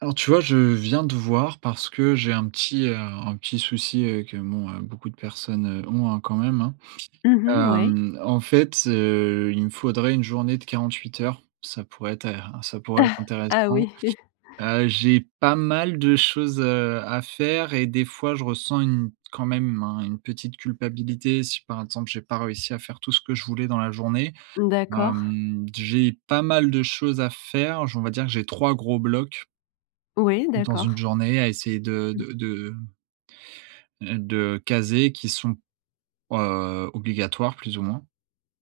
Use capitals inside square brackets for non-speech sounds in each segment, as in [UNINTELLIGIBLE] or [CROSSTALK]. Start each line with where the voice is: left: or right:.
right: Alors, tu vois? Je viens te voir parce que j'ai un petit, heu, un petit souci, heu, que, bon, heu, beaucoup de personnes ont, hein, quand même, hein.
left: Mmh mh. Ouais.
right: Hem, en fait, heu, il me faudrait une journée de 48 heures, ça pourrait être in ça pourrait être
left: [CHUCKLES] Ah
right: intéressant.
left: oui.
right: Heu, j'ai pas mal de choses, heu, à faire et des fois, je ressens une quand même, hein, une petite culpabilité. Si, par exemple, j'ai pas réussi à faire tout ce que je voulais dans la journée.
left: D'accord.
right: Hem, j'ai pas mal de choses à faire, j on va dire que j'ai 3 gros blocs
left: Oui,
right: dans une
left: d'accord.
right: journée à essayer de
left: Mmh.
right: de de heu, de caser qui sont, heu, obligatoires plus ou moins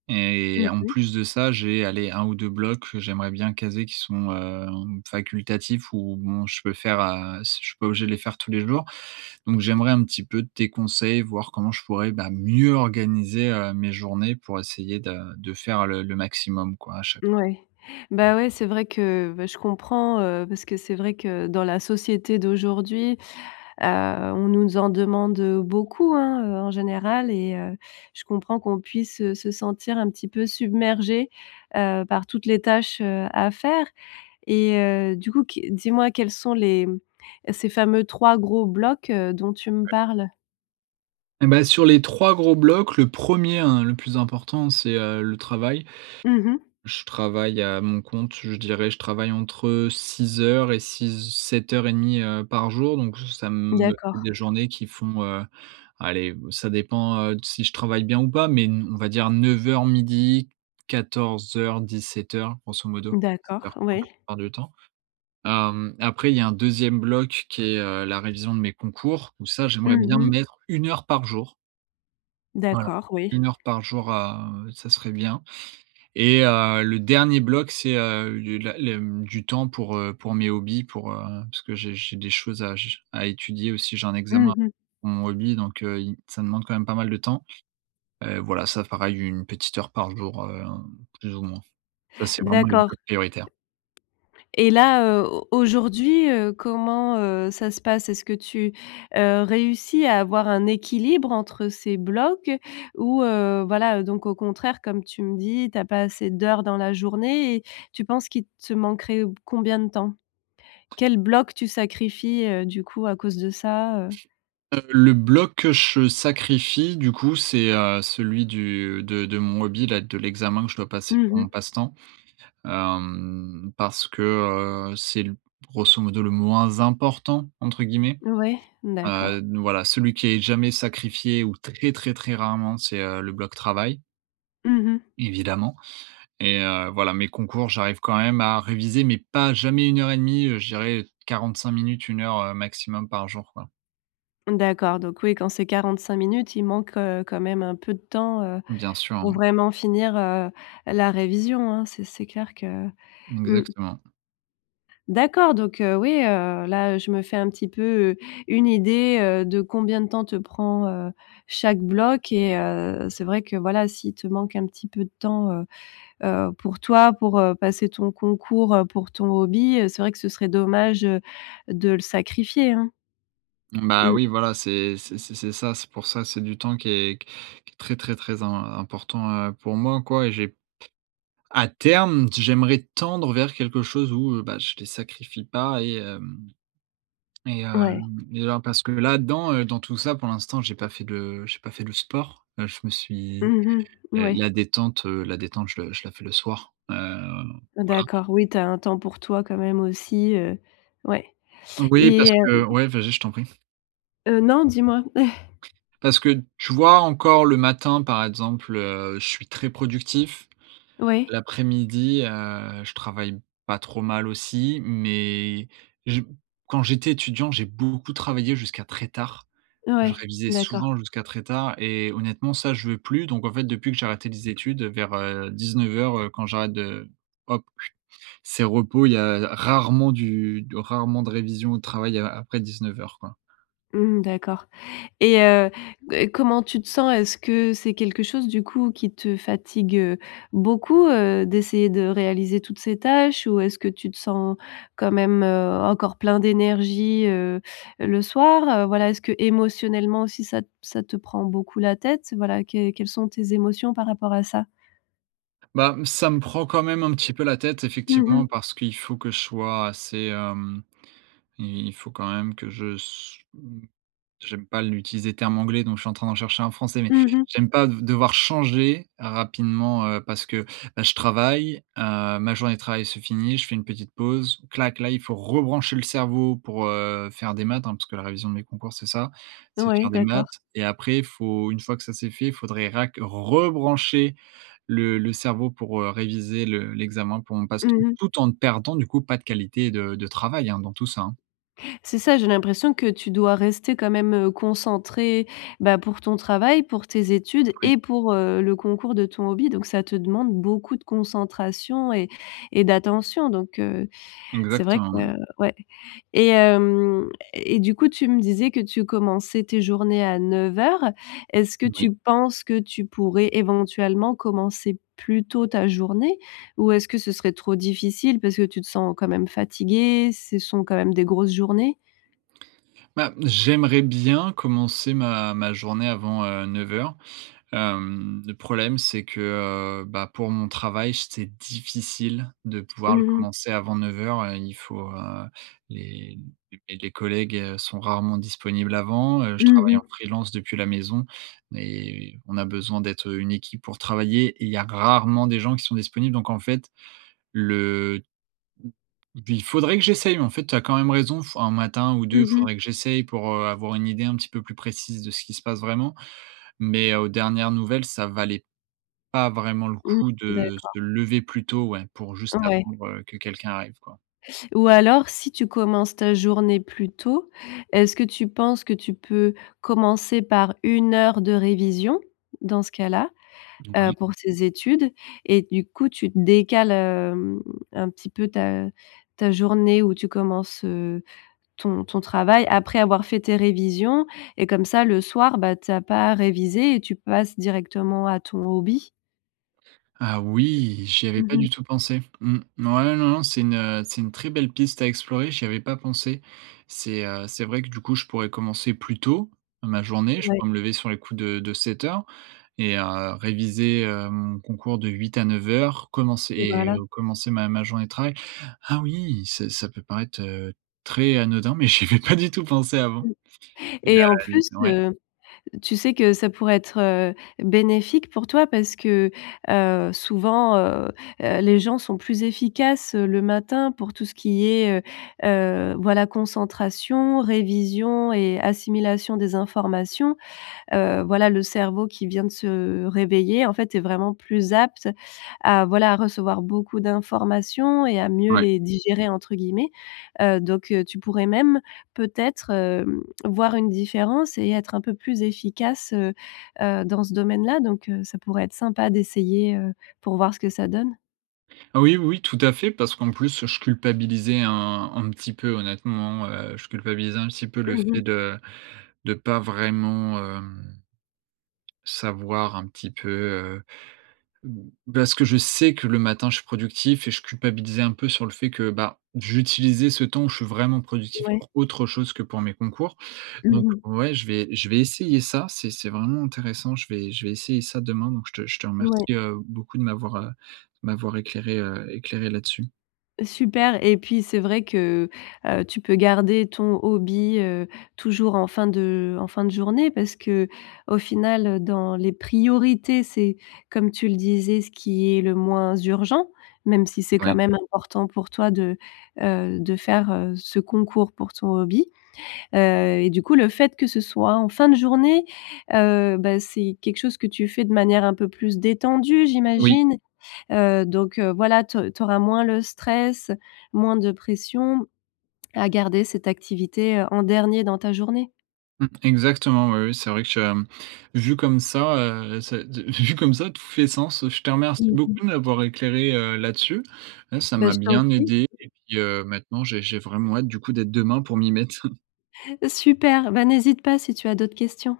right: et
left: Mmh
right: en
left: mh.
right: plus de ça, j'ai, allez 1 ou 2 blocs que j'aimerais bien caser qui sont, heu, facultatifs ou bon, je peux faire, heu, si je suis pas obligé de les faire tous les jours, donc j'aimerais un petit peu tes conseils, voir comment je pourrais, bah, mieux organiser, heu, mes journées pour essayer de de faire le le maximum, quoi, à cha [UNINTELLIGIBLE]
left: Oui. Bah ouais, c'est vrai que, beh, je comprends, heu, parce que c'est vrai que, dans la société d'aujourd'hui, heu, on nous en demande, heu, beaucoup, hein. Heu, en général et heu, je comprends qu'on puisse se sentir un petit peu submergé, heu, par toutes les tâches, heu, à faire et heu, du coup, qu dis-moi, quels sont les, mmh, ces fameux 3 gros blocs, heu, dont tu me
right: Ouais.
left: parles?
right: Eh ben, sur les 3 gros blocs, le 1er, hein, le plus important, c'est, heu, le travail.
left: Mmh mh.
right: Je travaille à mon compte, je dirais je travaille entre 6 heures et six h sept heures et demie, heu, par jour donc ça me fait
left: D'accord.
right: des journées qui font, heu, allez, ça dépend, heu, si je travaille bien ou pas mais on va dire 09:00-12:00, 14:00-17:00, grosso modo, dix-sept
left: D'accord,
right: heures trente la
left: oui.
right: plupart du temps, hem, après il y a un 2e bloc qui est, heu, la révision de mes concours où ça, j'aimerais
left: Mmh
right: bien
left: mh.
right: mettre 1 heure par jour. Voilà.
left: D'accord, oui.
right: 1 heure par jour à, heu, ça serait bien et heu, le dernier bloc c'est, heu, le la le, mmh, du temps pour, heu, pour mes hobbies, pour, heu, parce que j'ai j'ai des choses à j à étudier, aussi, j'ai un examen
left: Mmh mh.
right: mon hobby donc heu, il m ça demande quand même pas mal de temps, heu, voilà, ça pareil 1 petite heure par jour, heu, plus ou moins, ça c'est vraiment les
left: D'accord
right: blocs prioritaires.
left: et là, heu, au aujourd'hui, heu, comment, heu, ça se passe? Est-ce que tu, heu, réussis à avoir un équilibre entre ces blocs ou heu, voilà, heu, donc au contraire comme tu me dis: «Tu as pas assez d'heures dans la journée» et tu penses qu'il te manquerait combien de temps? Quel bloc tu sacrifies, heu, du coup, à cause de ça, heu
right: Heu, le bloc, que je sacrifie du coup, c'est, heu, celui du de de mon hobby-là, de l'examen que je dois passer
left: Mmh
right: pour mon
left: mh.
right: passe-temps, hem, parce que, heu, c'est l grosso modo «le moins important» entre guillemets,
left: Ouais, d'accord.
right: heu, voilà, celui qui est jamais sacrifié ou très, très, très rarement c'est, heu, le bloc travail
left: Mmh mh.
right: évidemment et heu, voilà, mes concours j'arrive quand même à réviser mais pas jamais 1 heure et 1/2, heu, je dirais 45 minutes, 1 heure, heu, maximum par jour, quoi.
left: D'accord. Donc, oui, quand c'est 45 minutes il manque, heu, quand même un peu de temps, heu,
right: Bien sûr,
left: pour
right: hein.
left: vraiment finir, heu, la révision, hein, c'est c'est clair que mmh.
right: Exactement.
left: D'accord, donc, heu, oui, heu, là je me fais un petit peu, heu, une idée, heu, de combien de temps te prend, heu, chaque bloc et heu, c'est vrai que voilà, s'il te manque un petit peu de temps, heu heu, pour toi, pour, heu, passer ton concours, heu, pour ton hobby, c'est vrai que ce serait dommage, heu, de le sacrifier, hein.
right: Bah,
left: Mmh.
right: oui voilà, c'est c'est c'est c'est ça, c'est pour ça. C'est du temps qui est q qui est très, très, très im important, heu, pour moi quoi, j'ai à terme, d j'aimerais tendre vers quelque chose où, heu, bah, je les sacrifie pas et hem et,
left: Ouais.
right: hem, et alors, parce que là-dedans, heu, dans tout ça pour l'instant, j'ai pas fait de j'ai pas fait le sport. Là je me suis,
left: Mmh mh.
right: heu,
left: Oui.
right: la détente, heu la détente, heu, je je la fais le soir. Hem, voilà.
left: D'accord, oui tu as un temps pour toi quand même aussi. Heu, ouais
right: Oui,
left: et
right: parce
left: hem
right: que ouais, vas-y, je t'en prie.
left: Heu, non, dis-moi.
right: Parce que,
left: [CHUCKLES]
right: tu vois encore le matin, par exemple, heu, je suis très productif.
left: Ouais.
right: L'après-midi, heu, je travaille pas trop mal aussi, mais je quand j'étais étudiant, j'ai beaucoup travaillé jusqu'à très tard. Je
left: Ouais,
right: révisais
left: d'accord.
right: souvent jusqu'à très tard et honnêtement ça, je veux plus. Donc en fait, depuis que j'ai arrêté les études vers, heu, 19:00, heu, quand j'arrête de hop, c'est repos il y a il y a rarement du rarement de révision ou de travail a après 19:00, quoi.
left: Mmh, d'accord et heu heu, comment tu te sens? Est-ce que c'est quelque chose du coup qui te fatigue, heu, beaucoup, heu, d'essayer de réaliser toutes ces tâches? Ou est-ce que tu te sens quand même, heu, encore plein d'énergie, heu, le soir? Heu, voilà, est-ce qu'émotionnellement aussi ça te ça te prend beaucoup la tête? Voilà. Quelles quelles sont tes émotions par rapport à ça?
right: Bah, mmh, ça me prend quand même un petit peu la tête
left: Mmh
right: effectivement
left: mh.
right: parce qu'il faut que je sois assez hem, i il faut quand même que je se m j'aime pas l'utiliser terme anglais donc je suis en train d'en chercher un français mais
left: Mmh mh.
right: j'aime pas de devoir changer rapidement, heu, parce que, bah, je travaille, heu, ma journée de travail se finit, je fais une petite pause, clac, là il faut rebrancher le cerveau pour, heu, faire des maths, hein, parce que la révision de mes concours c'est ça, c'est
left: Ouais,
right: faire des
left: d'accord.
right: maths et après il faut, une fois que ça c'est fait il faudrait rac rebrancher le le cerveau pour, heu, réviser le l'examen pour mon
left: Mmh
right: passe-temps,
left: mh.
right: tout en ne perdant, du coup, pas de qualité de de travail, hein, dans tout ça.
left: C'est ça, j'ai l'impression que tu dois rester quand même, heu, concentré, bah, pour ton travail, pour tes études
right: Oui.
left: et pour, heu, le concours de ton hobby. Donc ça te demande beaucoup de concentration et et d'attention donc, heu, c'est vrai
right: Exactement,
left: que
right: ouais.
left: ouais et hem et du coup tu me disais que tu commençais tes journées à 09:00. Est-ce que
right: Oui.
left: tu penses que tu pourrais éventuellement commencer plus tôt ta journée? Ou est-ce que ce serait trop difficile parce que tu te sens quand même fatigué? Ce sont quand même des grosses journées.
right: Bah, j'aimerais bien commencer ma ma journée avant 09:00. Hem, le problème, c'est que, heu, bah, pour mon travail, j c'est difficile de pouvoir le
left: Mmh mh.
right: commencer avant 09:00. Heu, il faut, heu, les les les collègues sont rarement disponibles avant, heu, je
left: Mmh
right: travaille en
left: mh.
right: freelance depuis la maison, mais on a besoin d'être une équipe pour travailler et il y a rarement des gens qui sont disponibles donc en fait le il faudrait que j'essaye en fait. Tu as quand même raison f 1 matin ou 2
left: Mmh mh.
right: faudrait que j'essaye pour, heu, avoir une idée un petit peu plus précise de ce qui se passe vraiment mais aux dernières nouvelles, ça valait pas vraiment le
left: Mmh.
right: coup de
left: D'accord.
right: se lever plus tôt, ouais, pour juste
left: Ouais.
right: attendre que quelqu'un arrive quoi.
left: Ou alors si tu commences ta journée plus tôt, est-ce que tu penses que tu peux commencer par 1 heure de révision? Dans ce cas-là, heu,
right: [UNINTELLIGIBLE]
left: pour tes études et du coup tu te décales, hem, un petit peu ta ta journée où tu commences, heu, ton ton travail après avoir fait tes révisions et comme ça le soir, bah, tu as pas réviser et tu passes directement à ton hobby.
right: Ah oui! J'y avais
left: Mmh
right: pas
left: mh.
right: du tout pensé. Mmh, ouais, non, non, c'est une, heu, c'est une très belle piste à explorer, j'y avais pas pensé. C'est, heu, c'est vrai que, du coup, je pourrais commencer plus tôt ma journée. Je
left: Ouais.
right: pourrais me lever sur les coups de de 7:00 et heu, réviser, heu, mon concours de 8 à 9:00 commencer et
left: Voilà.
right: commencer ma ma journée de travail. Ah oui, ça ça peut paraître, heu, très anodin mais j'y avais pas du tout pensé avant
left: Mmh
right: et bah
left: et en plus,
right: l ouais.
left: heu, tu sais que ça pourrait être, heu, bénéfique pour toi. Parce que, heu, souvent, heu heu, les gens sont plus efficaces, heu, le matin pour tout ce qui est, heu heu, voilà, concentration, révision et assimilation des informations, heu, voilà, le cerveau qui vient de se réveiller, en fait, est vraiment plus apte à, voilà, à recevoir beaucoup d'informations et à mieux
right: Ouais.
left: les «digérer» entre guillemets, heu, donc heu, tu pourrais même peut-être, hem, voir une différence et être un peu plus efficace, heu heu, dans ce domaine-là. Donc, heu, ça pourrait être sympa d'essayer, heu, pour voir ce que ça donne.
right: Heu, oui, oui, oui tout à fait parce qu'en plus je culpabilisais un un petit peu honnêtement, heu, je culpabilisais un petit peu le
left: Mmh
right: fait
left: mh.
right: de de pas vraiment, hem, savoir un petit peu, heu, b parce que je sais que le matin je suis productif et je culpabilisais un peu sur le fait que, bah, j'utilisais ce temps où je suis vraiment productif
left: Ouais.
right: pour autre chose que pour mes concours.
left: Mmh
right: Donc
left: mh.
right: ouais, je vais je vais essayer ça. C'est c'est vraiment intéressant je vais je vais essayer ça demain. Donc je te je te
left: Mouais.
right: remercie, heu, beaucoup de m'avoir, heu, de m'avoir éclairé, heu, éclairé là-dessus.
left: Super et puis c'est vrai que, heu, tu peux garder ton hobby, heu, toujours en fin de en fin de journée parce qu'au final, heu, dans les priorités c'est, comme tu le disais, ce qui est le moins urgent, même si c'est
right: Ouais.
left: quand même important pour toi de, heu, de faire, heu, ce concours pour ton hobby. Heu et du coup le fait que ce soit en fin de journée, heu bah, c'est quelque chose que tu fais de manière un peu plus détendue,
right: Oui.
left: j'imagine? Heu, donc, heu, voilà tu au tu auras moins le stress, moins de pression à garder cette activité, heu, en dernier dans ta journée.
right: Mmh, exactement, oui, oui, c'est vrai que tu as, mmh, vu comme ça, heu, c'est de vu comme ça, tout fait sens, heu, je te remercie
left: Mmh
right: beaucoup
left: mh.
right: de m'avoir éclairé, heu, là-dessus. Ouais, ça
left: Bah,
right: m'a
left: je t'en
right: bien
left: prie.
right: aidé et puis, heu, maintenant, j'ai j'ai vraiment hâte du coup d'être demain pour m'y mettre. [CHUCKLES]
left: Super, bah, n'hésite pas si tu as d'autres questions.